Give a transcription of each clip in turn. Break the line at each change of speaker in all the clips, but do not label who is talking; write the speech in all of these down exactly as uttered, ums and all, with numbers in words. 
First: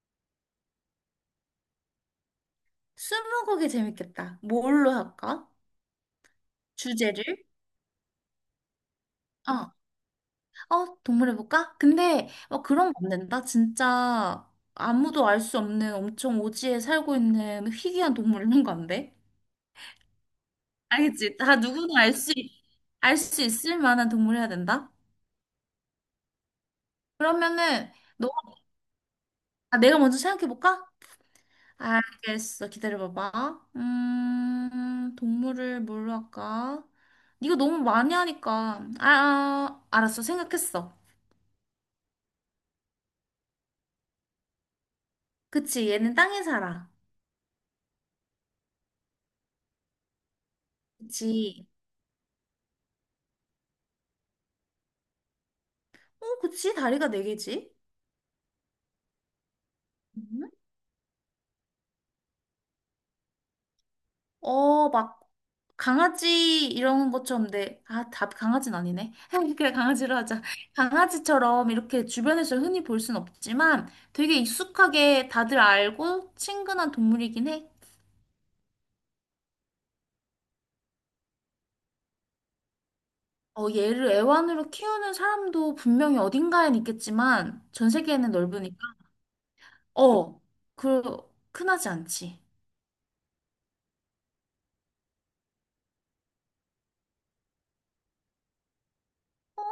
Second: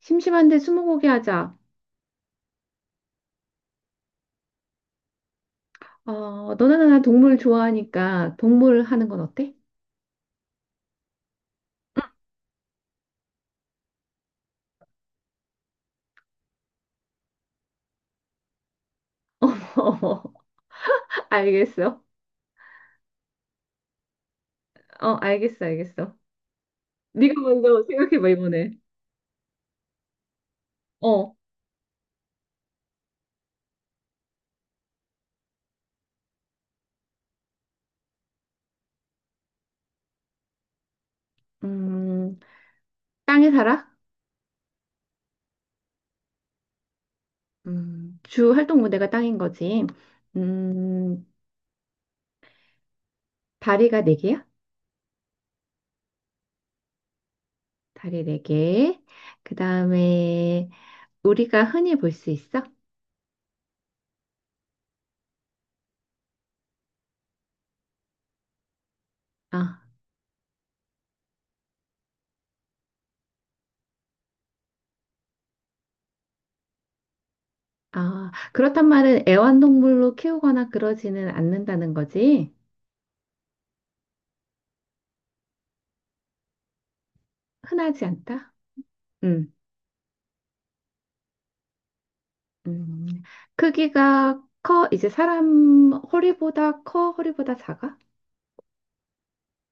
심심한데 스무고개 하자.
스무고개 재밌겠다. 뭘로 할까?
어, 너나 나나
주제를?
동물 좋아하니까 동물 하는 건 어때?
어, 어, 동물 해볼까? 근데 어, 그런 거 안 된다. 진짜 아무도 알 수 없는 엄청 오지에 살고 있는 희귀한 동물 이런 거 안 돼?
어,
알겠지? 다 누구나
알겠어.
알 수, 알 수 있을 만한 동물 해야 된다?
어, 알겠어, 알겠어. 네가 먼저
그러면은 너,
생각해봐, 이번에.
아, 내가 먼저 생각해볼까?
어,
알겠어. 기다려봐봐. 음, 동물을 뭘로 할까? 이거 너무 많이 하니까. 아, 아, 알았어. 생각했어.
음, 땅에 살아?
그치, 얘는 땅에 살아.
음, 주 활동 무대가 땅인 거지. 음,
그치.
다리가 네 개야?
어, 그치, 다리가 네 개지?
다리 네 개. 그
음?
다음에 우리가 흔히 볼 수 있어?
어, 막, 강아지 이런 것처럼 돼. 아, 답 강아지는 아니네. 그래,
아,
강아지로 하자. 강아지처럼 이렇게 주변에서 흔히 볼 순 없지만 되게 익숙하게 다들 알고 친근한 동물이긴 해.
아, 그렇단 말은 애완동물로 키우거나 그러지는 않는다는 거지.
어, 얘를 애완으로 키우는 사람도 분명히 어딘가엔 있겠지만 전
흔하지
세계에는
않다?
넓으니까.
음.
어, 그, 흔하지 않지.
음, 크기가 커? 이제 사람 허리보다 커? 허리보다 작아?
어,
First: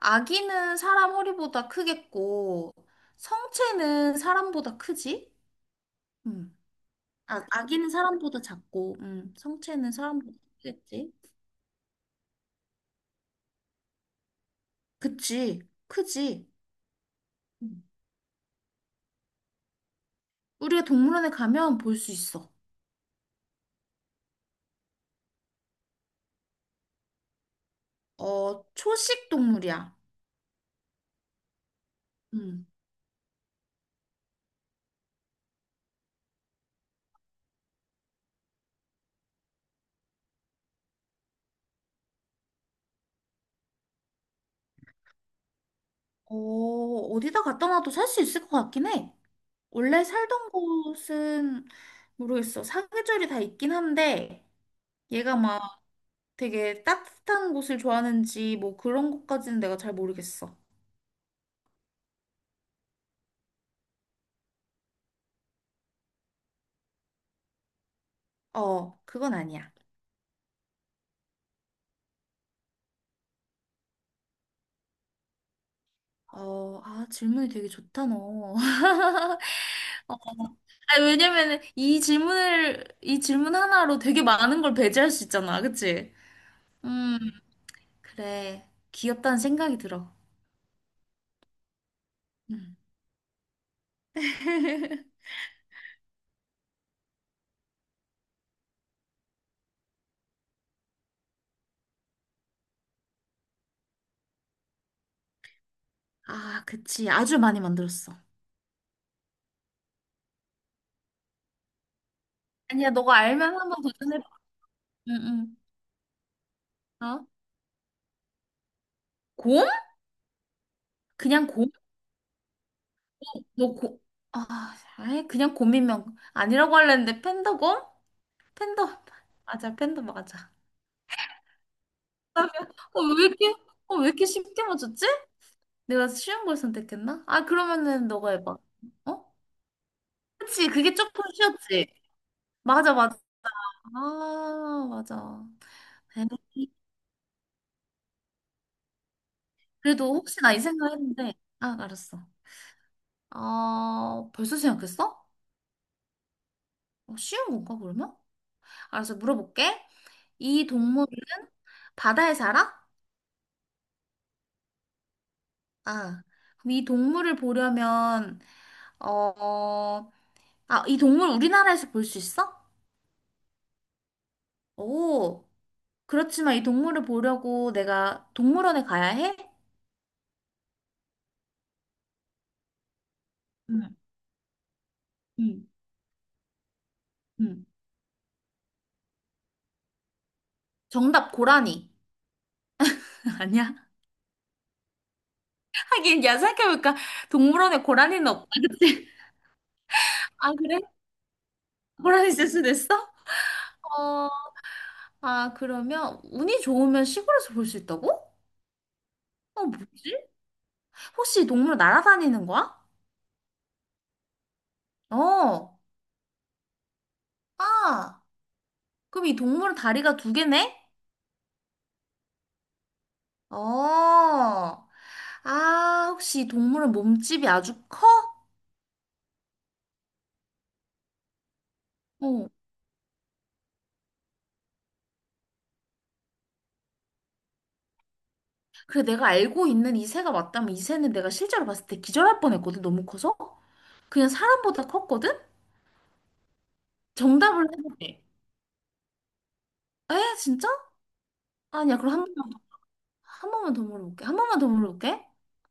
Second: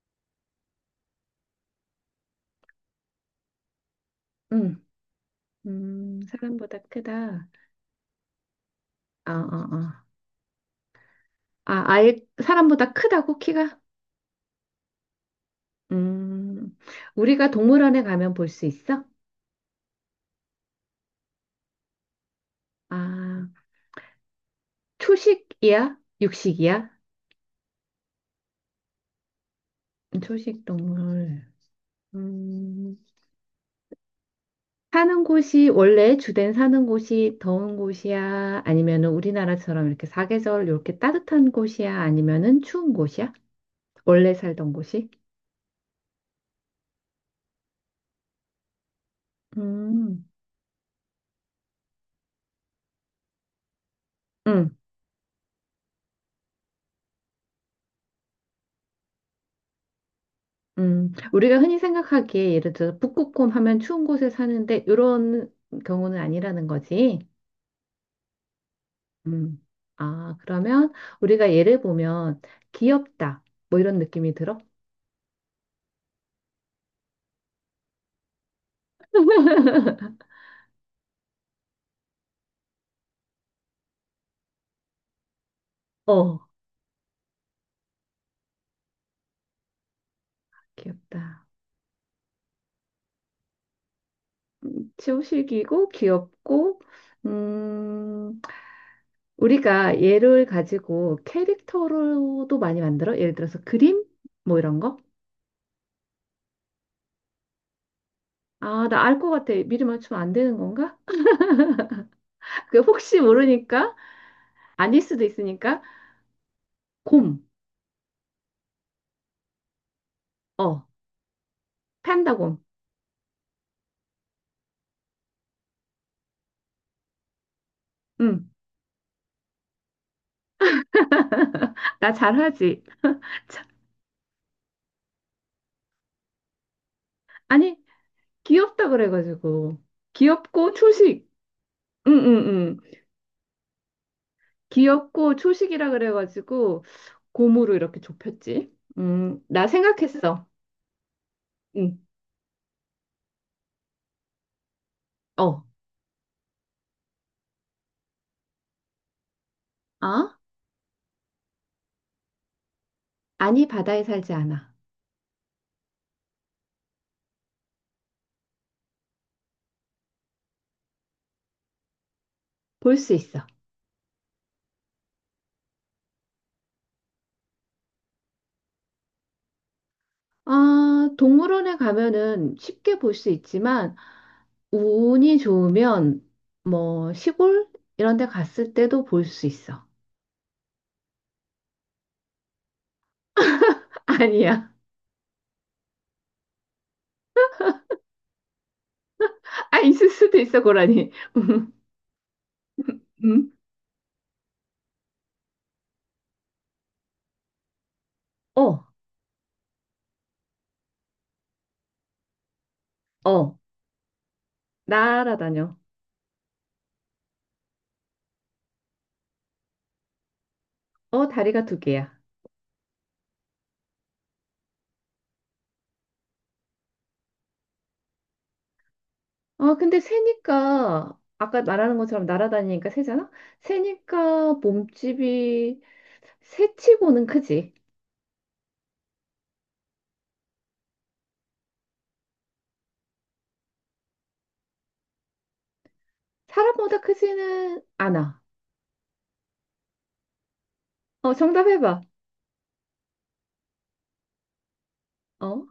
아기는 사람 허리보다 크겠고, 성체는 사람보다
응,
크지?
음, 음,
음.
사람보다
아,
크다.
아기는 사람보다 작고,
아,
음,
아,
성체는
아.
사람보다 크겠지?
아, 아예 사람보다 크다고 키가?
그치, 크지.
음, 우리가
음.
동물원에 가면 볼 수 있어?
우리가 동물원에 가면 볼 수 있어.
아, 초식이야? 육식이야?
어, 초식 동물이야.
초식 동물.
음.
음, 사는 곳이 원래 주된 사는 곳이 더운 곳이야? 아니면은 우리나라처럼 이렇게 사계절 이렇게 따뜻한 곳이야? 아니면은 추운 곳이야? 원래 살던 곳이?
어, 어디다 갖다 놔도 살 수 있을 것 같긴 해. 원래
음,
살던 곳은 모르겠어. 사계절이 다 있긴 한데,
음,
얘가 막 되게 따뜻한 곳을 좋아하는지 뭐 그런 것까지는 내가 잘 모르겠어.
음. 우리가 흔히 생각하기에 예를 들어 북극곰 하면 추운 곳에 사는데 이런 경우는 아니라는 거지.
어, 그건
음.
아니야.
아, 그러면 우리가 예를 보면 귀엽다. 뭐 이런 느낌이 들어?
어, 아, 질문이 되게 좋다, 너. 아, 왜냐면 이 질문을, 이 질문 하나로 되게 많은 걸 배제할 수 있잖아. 그치?
어,
음, 그래. 귀엽다는 생각이 들어.
귀엽다.
음.
치우식이고 귀엽고 음, 우리가 얘를 가지고 캐릭터로도 많이 만들어? 예를 들어서 그림? 뭐 이런 거?
아, 그치. 아주 많이 만들었어.
아, 나 알 것 같아. 미리 맞추면 안 되는 건가? 그
아니야, 너가
혹시
알면 한번
모르니까
도전해봐.
아닐 수도
응,
있으니까
응. 어?
곰.
곰?
어.
그냥 곰?
판다 곰.
너 곰? 아, 아이, 그냥 곰이면 아니라고 하려는데 팬더곰?
응.
팬더 맞아, 팬더 맞아.
나
그다음에
잘하지.
어왜 이렇게
참,
어왜 이렇게 쉽게 맞췄지? 내가 쉬운 걸 선택했나? 아,
아니
그러면은 너가 해봐.
귀엽다
어?
그래가지고
그치,
귀엽고
그게 조금
초식.
쉬웠지.
응응응.
맞아 맞아, 아
귀엽고
맞아.
초식이라
베네.
그래가지고 곰으로 이렇게 좁혔지. 음, 나
그래도 혹시
생각했어.
나 이 생각했는데, 아
응.
알았어. 어, 벌써 생각했어?
어.
어, 쉬운 건가 그러면? 알았어, 물어볼게.
아?
이 동물은 바다에 살아?
아니 바다에 살지 않아.
아, 그럼 이 동물을 보려면, 어, 아, 이 동물 우리나라에서 볼 수 있어?
볼 수 있어.
오, 그렇지만 이 동물을 보려고 내가 동물원에 가야 해?
아, 동물원에 가면은 쉽게 볼 수 있지만
응,
운이
응,
좋으면 뭐
응.
시골 이런 데 갔을 때도 볼 수 있어.
정답, 고라니. 아니야?
아니야.
하긴, 야, 생각해니까 동물원에 고라니는 없다, 그치?
아, 있을 수도
아,
있어,
그래?
고라니. 음.
고라니 있을 수도 있어?
음.
어, 아, 그러면 운이 좋으면 시골에서 볼 수 있다고?
어,
어, 뭐지? 혹시 이 동물 날아다니는 거야?
어. 날아다녀.
어, 아, 그럼 이 동물은 다리가 두 개네?
어, 다리가 두 개야.
어. 아, 혹시 이 동물은 몸집이 아주 커?
어, 근데 새니까 아까 말하는 것처럼
어.
날아다니니까 새잖아? 새니까 몸집이 새치고는 크지.
그래, 내가 알고 있는 이 새가 맞다면 이 새는 내가 실제로 봤을 때 기절할 뻔했거든, 너무 커서. 그냥 사람보다 컸거든?
사람보다
정답을
크지는
해볼게.
않아.
에? 진짜?
어, 정답
아니야,
해봐.
그럼 한 번만, 한 번만 더 물어볼게. 한 번만 더 물어볼게.
어,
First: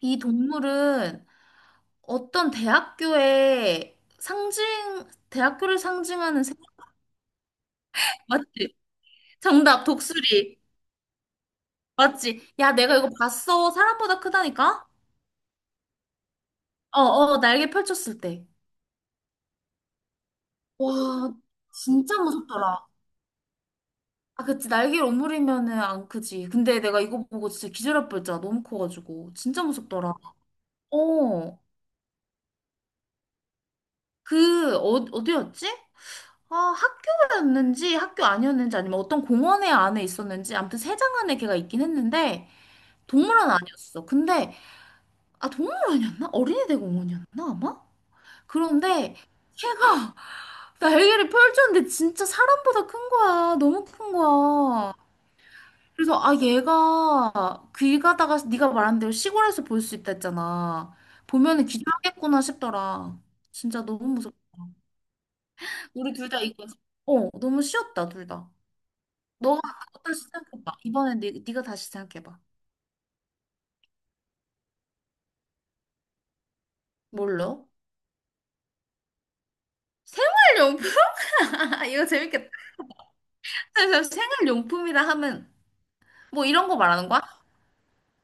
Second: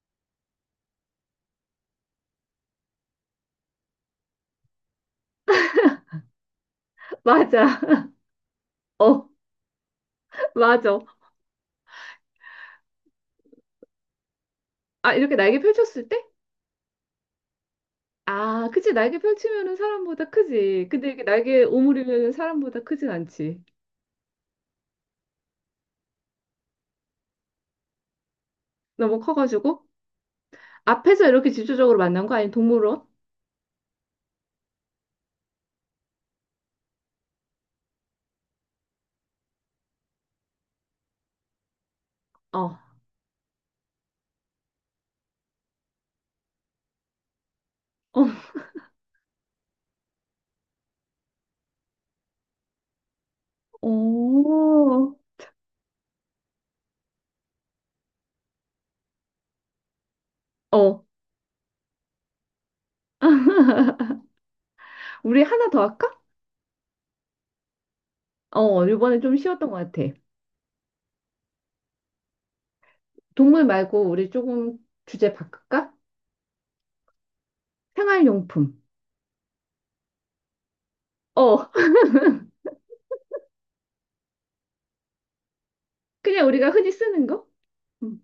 이 동물은 어떤 대학교의 상징, 대학교를 상징하는 새?
맞아.
맞지?
어,
정답, 독수리.
맞아.
맞지? 야, 내가 이거 봤어. 사람보다 크다니까?
아, 이렇게 날개 펼쳤을 때?
어, 어, 날개 펼쳤을 때.
아, 그치. 날개 펼치면은 사람보다 크지. 근데 이게
와,
날개
진짜
오므리면은 사람보다
무섭더라.
크진 않지.
아, 그치. 날개를 오므리면은 안 크지. 근데 내가 이거 보고 진짜 기절할 뻔했잖아. 너무
너무
커가지고. 진짜
커가지고.
무섭더라.
앞에서 이렇게
어.
집초적으로 만난 거 아니면 동물원?
그, 어, 어디였지? 아, 학교였는지 학교 아니었는지 아니면 어떤 공원에 안에 있었는지 아무튼 세장 안에 걔가 있긴 했는데
어,
동물원 아니었어. 근데 아, 동물원이었나? 어린이대공원이었나 아마?
어,
그런데 걔가 날개를 펼쳤는데 진짜 사람보다 큰 거야. 너무 큰 거야.
오,
그래서 아, 얘가 길 가다가 네가 말한 대로 시골에서 볼 수 있다 했잖아.
어.
보면은 기절하겠구나 싶더라. 진짜 너무 무섭다.
우리 하나 더
우리
할까?
둘 다 이거, 어, 너무 쉬웠다 둘 다.
어, 이번에 좀
너가
쉬웠던 것 같아.
다시 생각해봐. 이번에 네, 네가 다시 생각해봐.
동물 말고 우리 조금 주제 바꿀까?
뭘로?
생활용품.
생활용품.
어,
이거 재밌겠다. 그래서 생활용품이라 하면 뭐
그냥
이런
우리가
거
흔히
말하는 거야?
쓰는 거? 음,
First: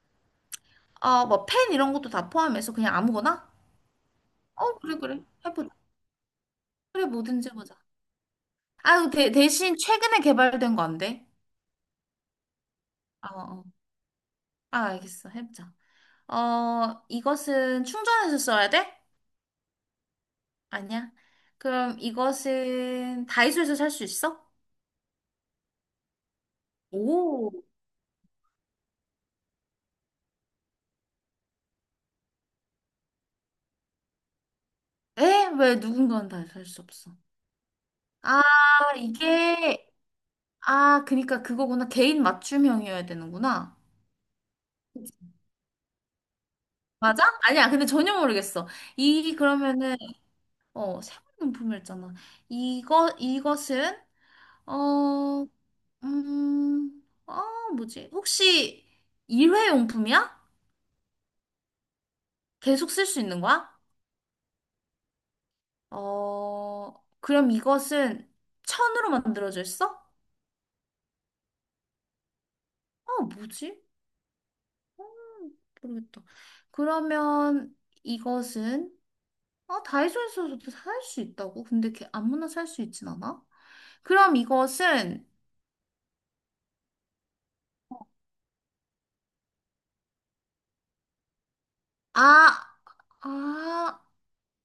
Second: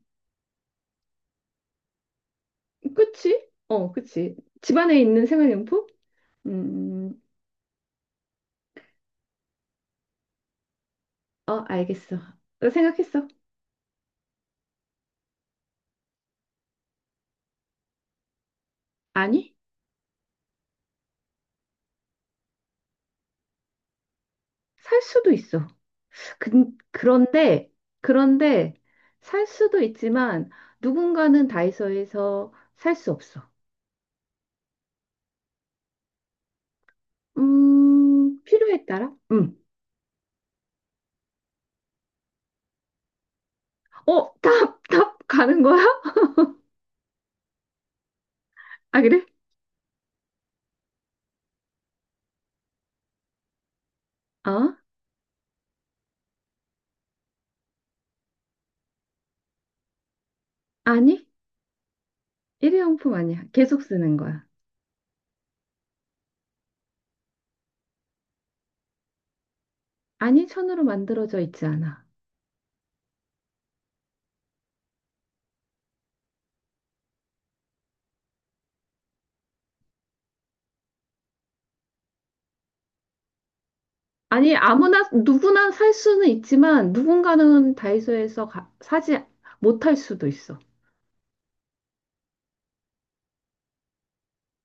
아, 뭐펜 이런 것도 다 포함해서 그냥 아무거나?
그치? 어, 그치.
어, 그래
집안에
그래
있는
해보자.
생활용품?
그래,
음,
뭐든지 보자. 아 대, 대신 최근에 개발된 거 안 돼?
어, 알겠어. 나 생각했어.
아, 아, 알겠어. 해보자. 어, 이것은 충전해서 써야 돼?
아니?
아니야. 그럼 이것은 다이소에서 살 수 있어?
살 수도 있어. 그,
오.
그런데, 그런데 살 수도 있지만 누군가는 다이소에서 살 수 없어.
에? 왜 누군가는 다이소 살수 없어?
음,
아,
필요에 따라? 음.
이게, 아, 그니까 그거구나. 개인 맞춤형이어야 되는구나.
어, 답, 답 가는 거야?
맞아? 아니야. 근데 전혀 모르겠어.
아, 그래?
이, 그러면은, 어, 생활용품이었잖아. 이거, 이것은,
어?
어, 음, 어, 뭐지? 혹시 일회용품이야?
아니,
계속 쓸
일회용품
수 있는
아니야.
거야?
계속 쓰는 거야.
어, 그럼 이것은 천으로 만들어져 있어?
아니, 천으로 만들어져 있지 않아.
어, 뭐지? 음, 모르겠다. 그러면 이것은, 어, 다이소에서도 살 수 있다고? 근데 걔 아무나 살 수 있진 않아? 그럼
아니, 아무나,
이것은
누구나 살 수는 있지만 누군가는 다이소에서 가- 사지 못할 수도 있어.
아, 아,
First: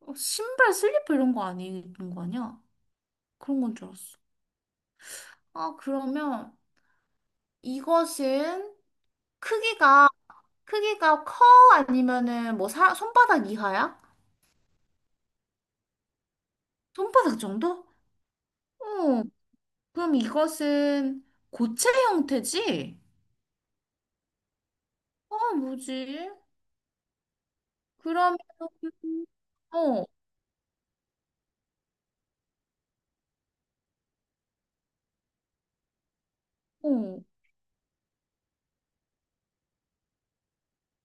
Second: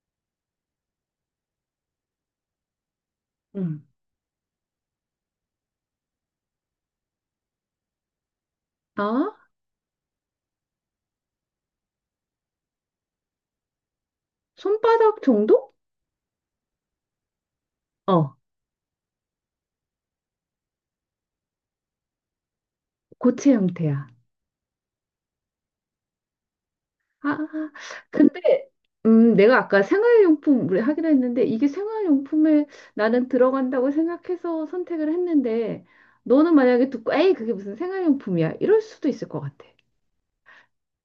어, 신발, 슬리퍼 이런 거 아니는 거 아니야? 그런 건
음.
줄 알았어. 아, 그러면 이것은
아?
크기가 크기가 커 아니면은 뭐 사, 손바닥 이하야?
손바닥 정도?
손바닥 정도?
어.
어, 그럼 이것은 고체 형태지?
고체 형태야.
아, 뭐지?
아,
그러면,
근데 음, 내가 아까
어,
생활용품 우리 하기로 했는데 이게 생활용품에 나는 들어간다고 생각해서 선택을 했는데 너는 만약에 듣고
어.
에이 그게 무슨 생활용품이야 이럴 수도 있을 것 같아.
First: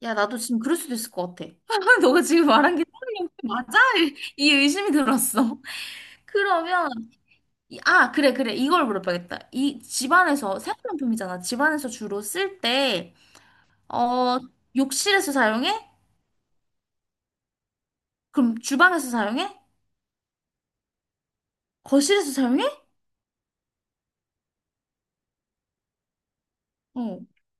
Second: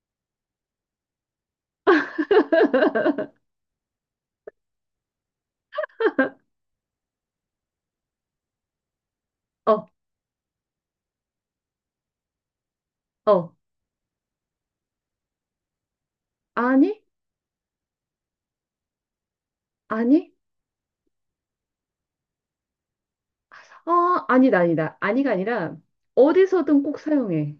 야, 나도 지금 그럴 수도 있을 것 같아. 너가 지금 말한 게 사람 형태 맞아? 이 의심이 들었어. 그러면, 이- 아, 그래, 그래. 이걸 물어봐야겠다. 이
어,
집안에서, 생활용품이잖아. 집안에서 주로 쓸 때,
어,
어, 욕실에서 사용해?
아니,
그럼 주방에서 사용해?
아니,
거실에서 사용해?
아, 아니다, 아니다, 아니가 아니라 어디서든 꼭
어.
사용해.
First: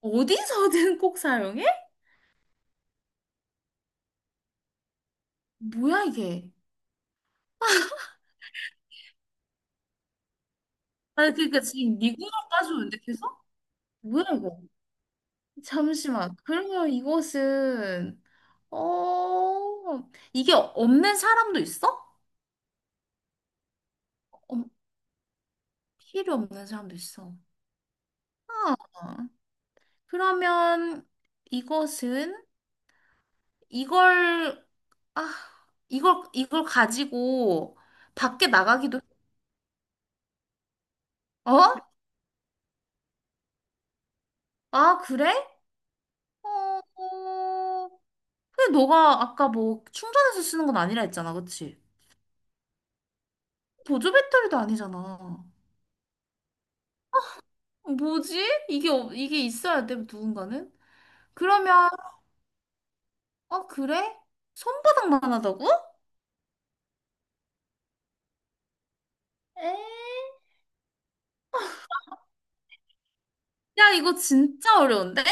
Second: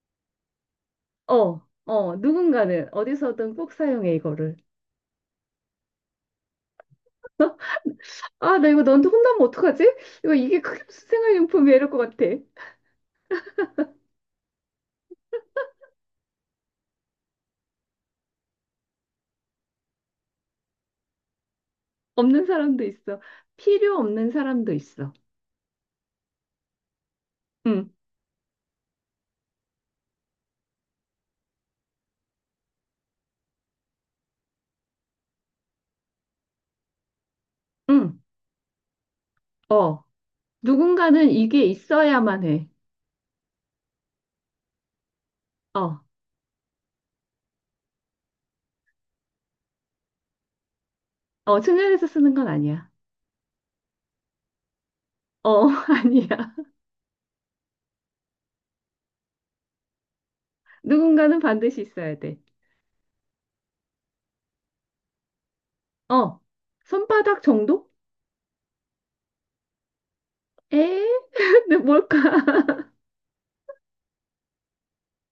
어디서든 꼭
어,
사용해?
어, 누군가는 어디서든 꼭 사용해 이거를.
뭐야, 이게?
아, 나 이거 너한테 혼나면 어떡하지? 이거 이게 그게 무슨
아 그러니까
생활용품이야 이럴 것
지금
같아.
미국으로 따지는데 계속? 뭐야 이거? 잠시만. 그러면 이것은, 어, 이게 없는 사람도 있어?
없는 사람도 있어. 필요 없는
어,
사람도 있어.
필요 없는 사람도 있어.
응,
아, 그러면 이것은 이걸 아 이걸 이걸 가지고
응,
밖에 나가기도.
어. 누군가는 이게
어?
있어야만 해.
아 그래?
어,
어, 어, 근데 너가 아까 뭐 충전해서 쓰는 건 아니라 했잖아,
어,
그치?
충전해서 쓰는 건 아니야.
보조 배터리도 아니잖아.
어, 아니야.
어, 뭐지? 이게, 없- 이게 있어야 돼, 누군가는?
누군가는 반드시
그러면,
있어야 돼.
어, 그래? 손바닥만 하다고?
어, 손바닥 정도?
에?
에? 근데 뭘까?
야, 이거 진짜 어려운데?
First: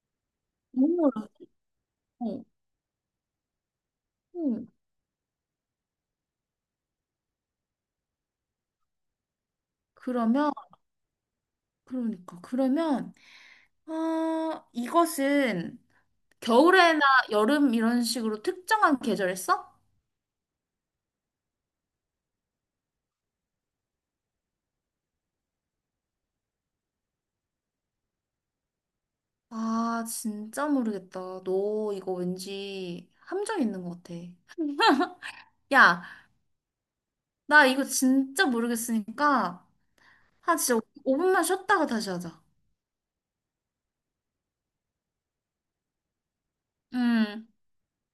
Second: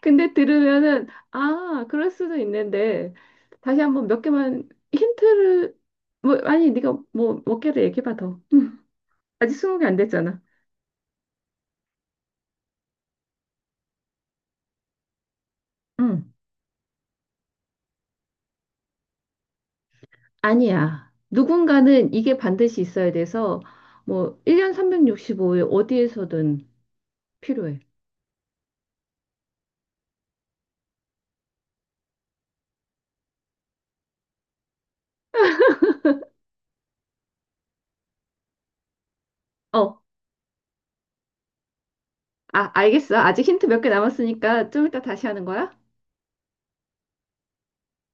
근데 들으면은,
너무
아, 그럴 수도
어려워.
있는데, 다시 한번 몇
응.
개만 힌트를, 뭐, 아니, 네가 뭐, 몇 개를 얘기해봐, 더. 응. 아직 스무 개 안 됐잖아.
그러면, 그러니까, 그러면, 아, 이것은
응.
겨울에나 여름 이런 식으로 특정한 계절 했어?
아니야. 누군가는 이게 반드시 있어야 돼서 뭐 일 년 삼백육십오 일 어디에서든 필요해.
아, 진짜 모르겠다. 너 이거 왠지 함정 있는 것 같아. 야, 나 이거 진짜 모르겠으니까,
어,
한 진짜 오 분만 쉬었다가 다시 하자.
아, 알겠어. 아직 힌트 몇 개 남았으니까 좀 이따 다시 하는 거야?
음.